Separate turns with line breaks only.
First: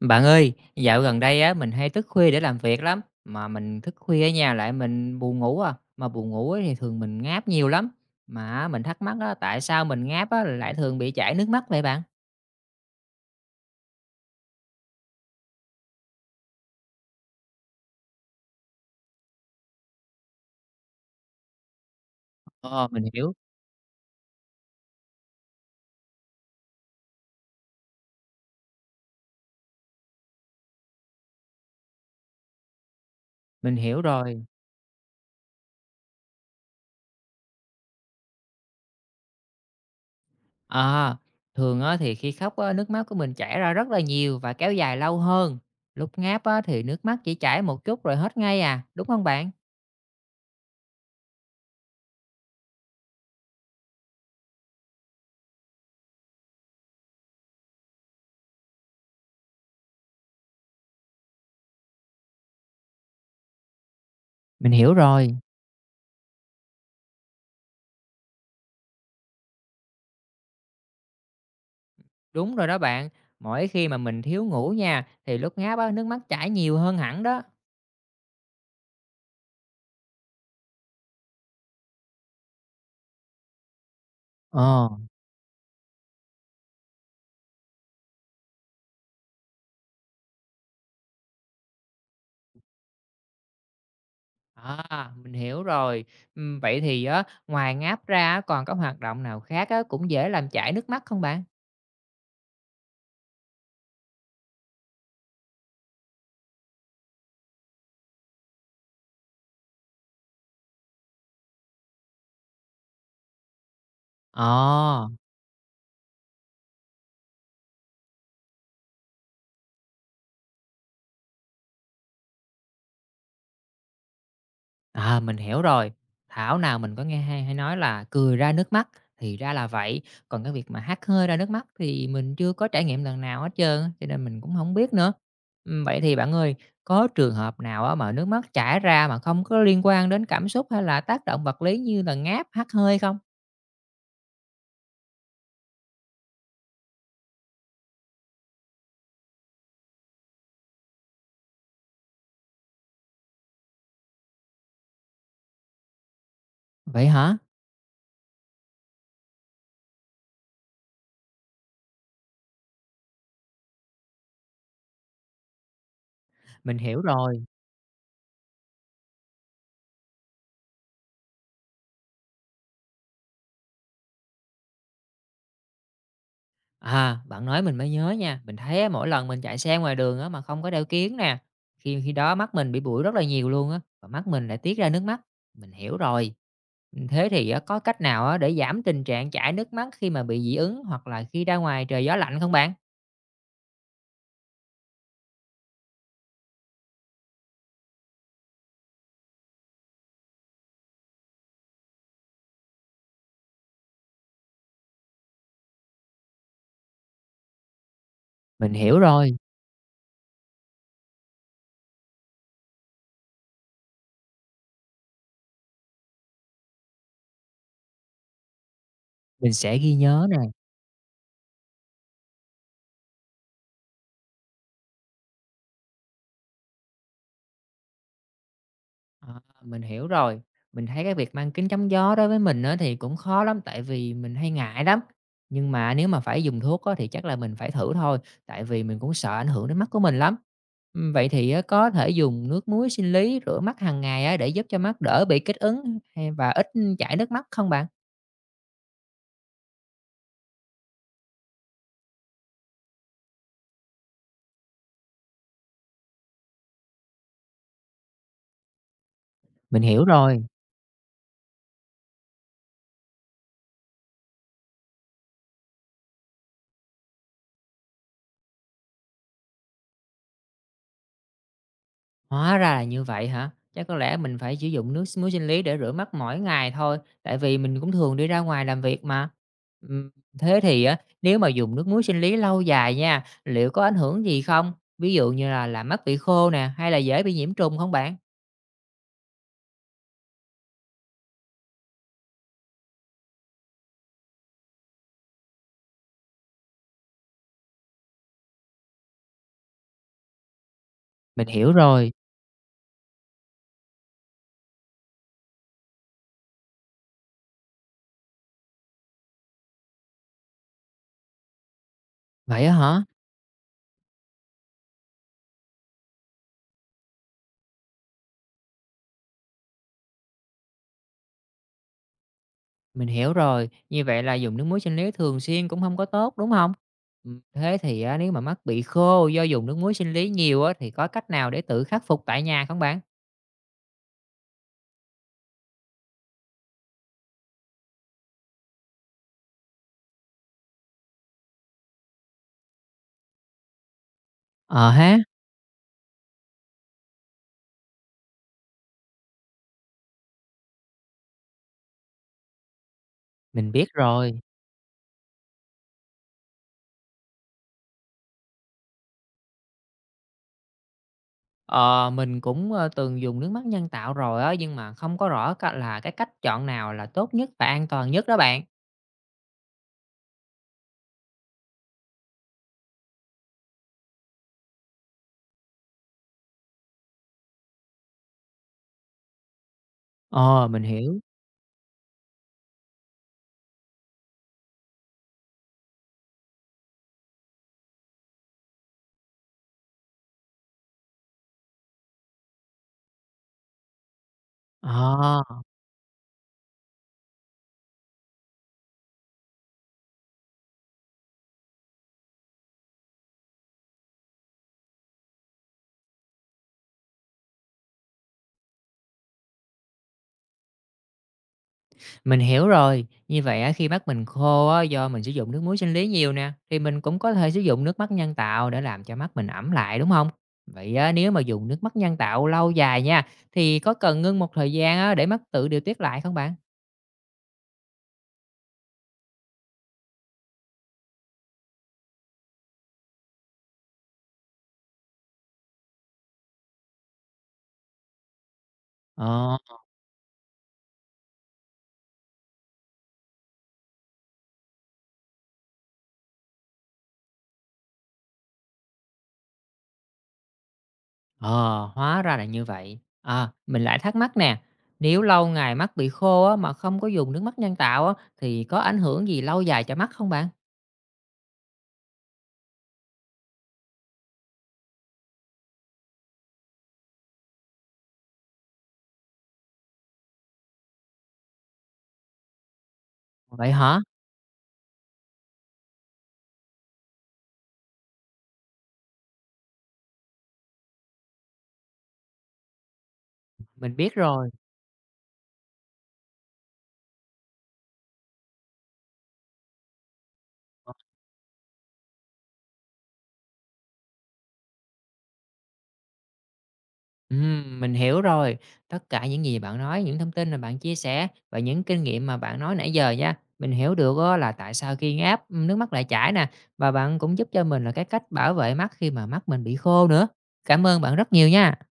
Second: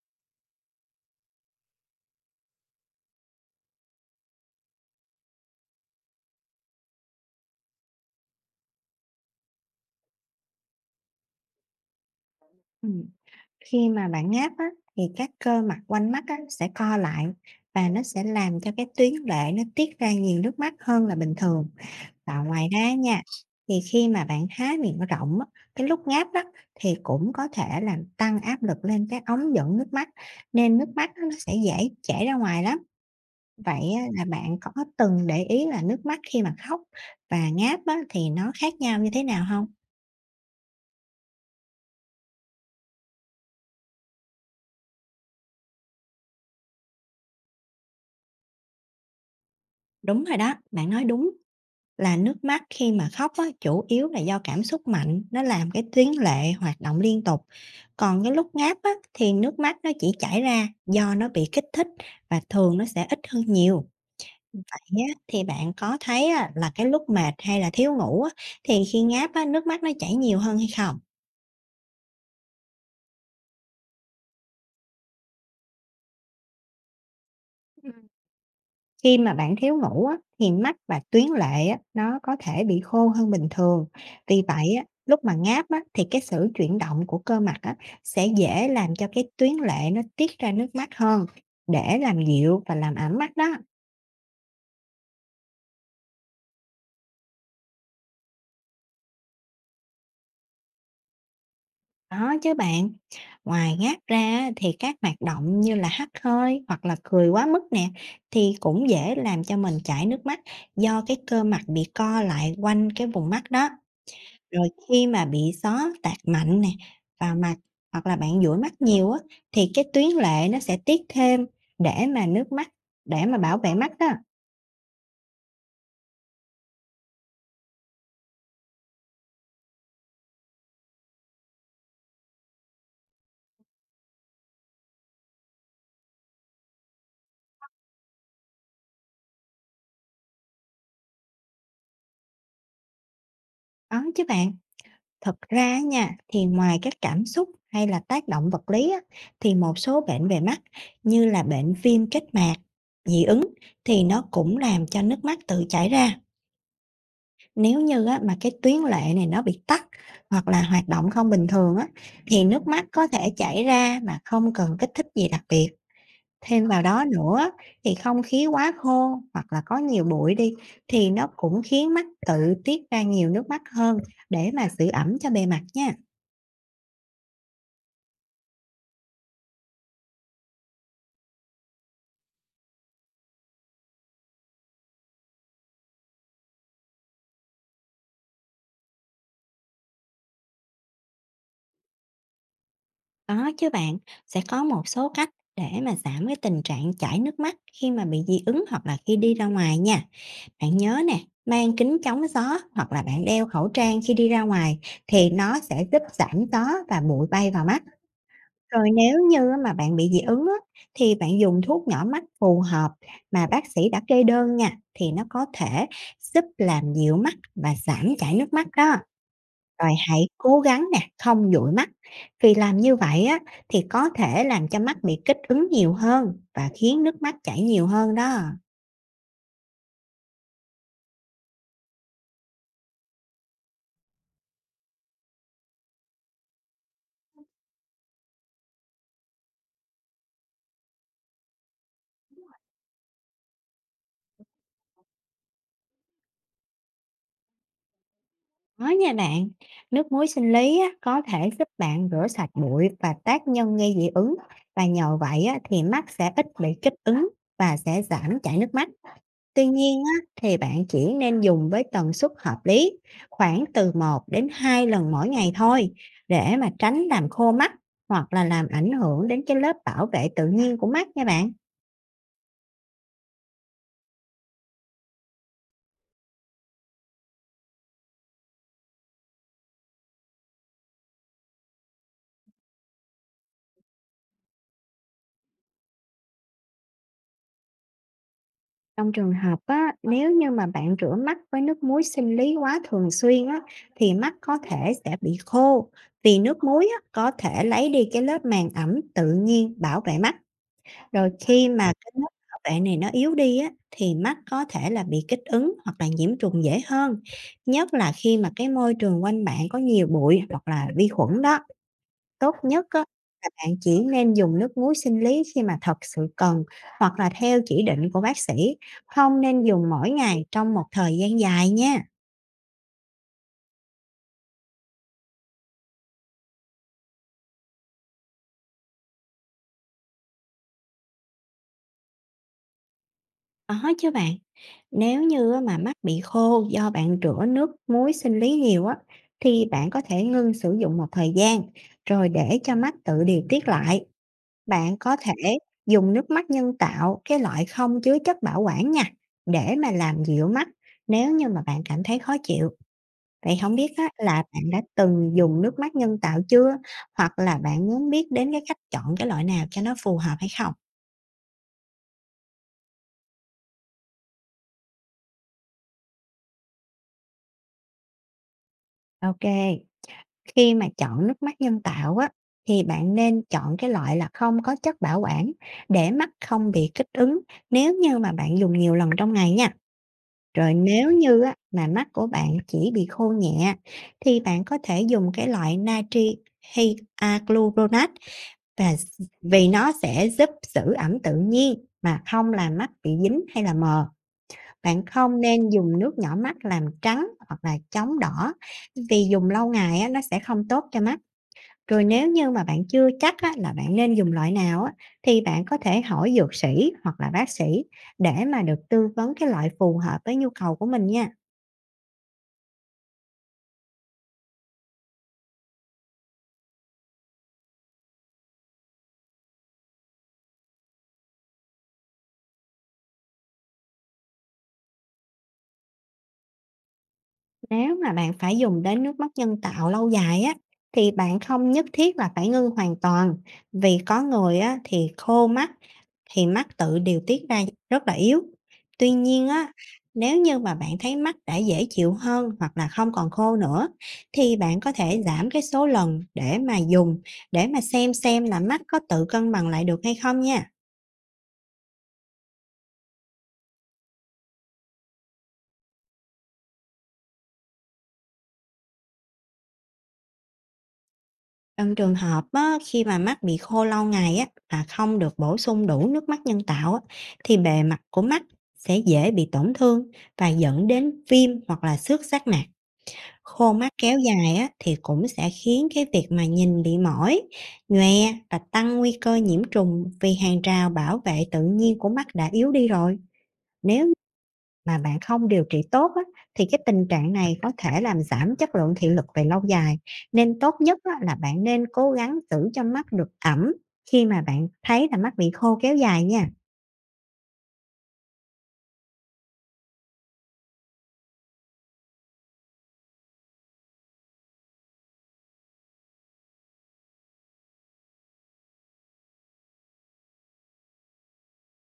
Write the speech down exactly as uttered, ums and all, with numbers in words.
Bạn ơi, dạo gần đây á mình hay thức khuya để làm việc lắm, mà mình thức khuya ở nhà lại mình buồn ngủ à, mà buồn ngủ ấy thì thường mình ngáp nhiều lắm. Mà mình thắc mắc á tại sao mình ngáp á lại thường bị chảy nước mắt vậy bạn?
Ừm, Khi mà bạn ngáp á, thì các cơ mặt quanh mắt á, sẽ co lại và nó sẽ làm cho cái tuyến lệ nó tiết ra nhiều nước mắt hơn là bình thường. Và ngoài
Ờ,
ra
mình
nha,
hiểu,
thì khi mà bạn há miệng rộng á, cái lúc ngáp đó thì cũng có thể làm tăng áp lực lên cái ống dẫn nước mắt nên nước mắt á, nó sẽ dễ chảy ra ngoài lắm.
mình
Vậy á,
hiểu
là
rồi.
bạn có từng để ý là nước mắt khi mà khóc và ngáp á, thì nó khác nhau như thế nào không?
À, thường á thì khi khóc á nước mắt của mình chảy ra rất là nhiều và kéo dài lâu hơn. Lúc ngáp á thì nước mắt chỉ chảy một chút rồi hết ngay à, đúng không bạn?
Đúng rồi đó, bạn nói đúng. Là nước mắt khi mà khóc á, chủ yếu là do cảm xúc mạnh, nó làm cái tuyến lệ hoạt động liên tục. Còn cái lúc ngáp á, thì nước mắt nó chỉ chảy ra do nó bị kích thích và thường nó sẽ ít hơn nhiều. Vậy
Mình hiểu
á,
rồi.
thì bạn có thấy á, là cái lúc mệt hay là thiếu ngủ á, thì khi ngáp á, nước mắt nó chảy nhiều hơn hay không?
Đúng rồi đó bạn. Mỗi khi mà mình thiếu ngủ nha thì lúc ngáp á nước mắt chảy nhiều hơn hẳn đó.
Khi mà bạn thiếu ngủ á, thì mắt và tuyến lệ á, nó có thể bị khô hơn bình thường. Vì vậy á,
Ờ.
lúc mà ngáp á, thì cái sự chuyển động của cơ mặt á, sẽ dễ làm cho cái tuyến lệ nó tiết ra nước mắt hơn để làm dịu và làm ẩm mắt đó.
À, mình hiểu rồi. Ừm, vậy thì á, ngoài ngáp ra á, còn có hoạt động nào khác á, cũng dễ làm chảy nước mắt không bạn?
Đó chứ bạn. Ngoài ngáp ra á, thì các hoạt động như là hắt hơi hoặc là cười quá mức nè thì cũng dễ làm cho mình chảy nước mắt do cái cơ mặt bị co lại quanh cái vùng mắt đó. Rồi khi
Ờ,
mà bị gió tạt mạnh nè, vào mặt hoặc là bạn dụi mắt nhiều á, thì cái tuyến lệ nó sẽ tiết thêm để mà nước mắt để mà bảo vệ mắt đó.
à, mình hiểu rồi. Thảo nào mình có nghe hay hay nói là cười ra nước mắt, thì ra là vậy. Còn cái việc mà hắt hơi ra nước mắt thì mình chưa có trải nghiệm lần nào hết trơn á, cho nên mình cũng không biết nữa. Ừm, vậy thì bạn ơi, có trường hợp nào á, mà nước mắt chảy ra mà không có liên quan đến cảm xúc hay là tác động vật lý như là ngáp, hắt hơi không?
Đó chứ bạn. Thật ra á nha, thì ngoài các cảm xúc hay là tác động vật lý á, thì một số bệnh về mắt như là bệnh viêm kết mạc, dị ứng thì nó cũng làm cho nước mắt tự chảy ra.
Vậy hả?
Nếu như á, mà cái tuyến lệ này nó bị tắc hoặc là hoạt động không bình thường á, thì nước mắt có thể chảy ra mà không cần kích thích gì đặc biệt. Thêm
Mình
vào
hiểu
đó
rồi.
nữa thì không khí quá khô hoặc là có nhiều bụi đi thì nó cũng khiến mắt tự tiết ra nhiều nước mắt hơn để mà giữ ẩm cho bề mặt nha.
À, bạn nói mình mới nhớ nha, mình thấy á, mỗi lần mình chạy xe ngoài đường á mà không có đeo kiếng nè, khi khi đó mắt mình bị bụi rất là nhiều luôn á và mắt mình lại tiết ra nước mắt. Mình hiểu rồi. Ừ, thế thì á, có cách nào á để giảm tình trạng chảy nước mắt khi mà bị dị ứng hoặc là khi ra ngoài trời gió lạnh không bạn?
Có chứ bạn, sẽ có một số cách để mà giảm cái tình trạng chảy nước mắt khi mà bị dị ứng hoặc là khi đi ra ngoài nha. Bạn nhớ nè, mang kính chống gió hoặc là bạn đeo khẩu trang khi đi ra ngoài thì nó sẽ giúp giảm gió và bụi bay vào mắt.
Mình
Rồi
hiểu
nếu
rồi,
như mà bạn bị dị ứng á, thì bạn dùng thuốc nhỏ mắt phù hợp mà bác sĩ đã kê đơn nha thì nó có thể giúp làm dịu mắt và giảm chảy nước mắt đó.
mình sẽ
Rồi
ghi nhớ
hãy
nè.
cố gắng nè, không dụi mắt. Vì làm như vậy á thì có thể làm cho mắt bị kích ứng nhiều hơn và khiến nước mắt chảy nhiều hơn đó.
À, mình hiểu rồi. Mình thấy cái việc mang kính chắn gió đối với mình á thì cũng khó lắm, tại vì mình hay ngại lắm. Nhưng mà nếu mà phải dùng thuốc á thì chắc là mình phải thử thôi, tại vì mình cũng sợ ảnh hưởng đến mắt của mình lắm. Ừm, vậy thì á, có thể dùng nước muối sinh lý rửa mắt hàng ngày á để giúp cho mắt đỡ bị kích ứng hay và ít chảy nước mắt không bạn?
Có nha bạn, nước muối sinh lý á, có thể giúp bạn rửa sạch bụi và tác nhân gây dị ứng, và nhờ vậy á, thì mắt sẽ ít bị kích ứng và sẽ giảm chảy nước mắt. Tuy
Mình
nhiên
hiểu
á,
rồi.
thì bạn chỉ nên dùng với tần suất hợp lý, khoảng từ một đến hai lần mỗi ngày thôi, để mà tránh làm khô mắt hoặc là làm ảnh hưởng đến cái lớp bảo vệ tự nhiên của mắt nha bạn.
Hóa ra là như vậy hả? Chắc có lẽ mình phải sử dụng nước muối sinh lý để rửa mắt mỗi ngày thôi, tại vì mình cũng thường đi ra ngoài làm việc mà. Ừm, Thế thì á, nếu mà dùng nước muối sinh lý lâu dài nha, liệu có ảnh hưởng gì không? Ví dụ như là làm mắt bị khô nè, hay là dễ bị nhiễm trùng không bạn?
Trong trường hợp á, nếu như mà bạn rửa mắt với nước muối sinh lý quá thường xuyên á, thì mắt có thể sẽ bị khô, vì nước muối á, có thể lấy đi cái lớp màng ẩm tự nhiên bảo vệ mắt. Rồi
Mình
khi
hiểu
mà À,
rồi.
cái lớp bảo vệ này nó yếu đi á, thì mắt có thể là bị kích ứng hoặc là nhiễm trùng dễ hơn. Nhất là khi mà cái môi trường quanh bạn có nhiều bụi hoặc là vi khuẩn đó. Tốt
Vậy á
nhất á,
hả?
là bạn chỉ nên dùng nước muối sinh lý khi mà thật sự cần, hoặc là theo chỉ định của bác sĩ, không nên dùng mỗi ngày trong một thời gian dài nha.
Mình hiểu rồi. Như vậy là dùng nước muối sinh lý thường xuyên cũng không có tốt đúng không? Ừm, Thế thì á, nếu mà mắt bị khô do dùng nước muối sinh lý nhiều á, thì có cách nào để tự khắc phục tại nhà không bạn?
Có chứ bạn. Nếu như á mà mắt bị khô do bạn rửa nước muối sinh lý nhiều á, thì bạn có thể ngưng sử dụng một thời gian, rồi để cho mắt tự điều tiết lại.
Ờ
Bạn có
ha.
thể dùng nước mắt nhân tạo, cái loại không chứa chất bảo quản nha, để mà làm dịu mắt nếu như mà bạn cảm thấy khó chịu. Vậy
Mình
không
biết
biết á,
rồi.
là bạn đã từng dùng nước mắt nhân tạo chưa? Hoặc là bạn muốn biết đến cái cách chọn cái loại nào cho nó phù hợp hay không?
Ờ, mình cũng, ơ, từng dùng nước mắt nhân tạo rồi á, nhưng mà không có rõ c là cái cách chọn nào là tốt nhất và an toàn nhất đó bạn.
Ok, khi mà chọn nước mắt nhân tạo á, thì bạn nên chọn cái loại là không có chất bảo quản, để mắt không bị kích ứng nếu như mà bạn dùng nhiều lần trong ngày nha.
Ờ,
Rồi
mình
nếu
hiểu.
như á mà mắt của bạn chỉ bị khô nhẹ, thì bạn có thể dùng cái loại natri hyaluronic, Và vì nó sẽ giúp giữ ẩm tự nhiên mà không làm mắt bị dính hay là mờ.
Ờ,
Bạn không nên dùng nước nhỏ mắt làm trắng hoặc là chống đỏ, vì dùng lâu ngày á, nó sẽ không tốt cho mắt. Rồi nếu như mà bạn chưa chắc á, là bạn nên dùng loại nào á, thì bạn có thể hỏi dược sĩ hoặc là bác sĩ, để mà được tư vấn cái loại phù hợp với nhu cầu của mình nha.
mình hiểu rồi. Như vậy á, khi mắt mình khô á, do mình sử dụng nước muối sinh lý nhiều nè, thì mình cũng có thể sử dụng nước mắt nhân tạo để làm cho mắt mình ẩm lại, đúng không? Vậy á, nếu mà dùng nước mắt nhân tạo lâu dài nha, thì có cần ngưng một thời gian á, để mắt tự điều tiết lại không bạn?
Nếu mà bạn phải dùng đến nước mắt nhân tạo lâu dài á, thì bạn không nhất thiết là phải ngưng hoàn toàn, vì có người á thì khô mắt, thì mắt tự điều tiết ra rất là yếu. Tuy nhiên
Ờ.
á, nếu như mà bạn thấy mắt đã dễ chịu hơn hoặc là không còn khô nữa, thì bạn có thể giảm cái số lần để mà dùng, để mà xem xem là mắt có tự cân bằng lại được hay không nha.
Ờ, hóa ra là như vậy. À, mình lại thắc mắc nè, nếu lâu ngày mắt bị khô á, mà không có dùng nước mắt nhân tạo á, thì có ảnh hưởng gì lâu dài cho mắt không bạn?
Trong trường hợp á, khi mà mắt bị khô lâu ngày á, mà không được bổ sung đủ nước mắt nhân tạo á, thì bề mặt của mắt sẽ dễ bị tổn thương và dẫn đến viêm hoặc là xước giác mạc. Khô
Vậy
mắt
hả?
kéo dài á, thì cũng sẽ khiến cái việc mà nhìn bị mỏi, nhòe và tăng nguy cơ nhiễm trùng, vì hàng rào bảo vệ tự nhiên của mắt đã yếu đi rồi.
Mình
Nếu
biết rồi.
mà bạn không điều trị tốt á, thì cái tình trạng này có thể làm giảm chất lượng thị lực về lâu dài. Nên tốt nhất á, là bạn nên cố gắng giữ cho mắt được ẩm khi mà bạn thấy là mắt bị khô kéo dài nha.
Ừm, mình hiểu rồi. Tất cả những gì bạn nói, những thông tin mà bạn chia sẻ và những kinh nghiệm mà bạn nói nãy giờ nha, mình hiểu được á, là tại sao khi ngáp ừ, nước mắt lại chảy nè và bạn cũng giúp cho mình là cái cách bảo vệ mắt khi mà mắt mình bị khô nữa. Cảm ơn bạn rất nhiều nha.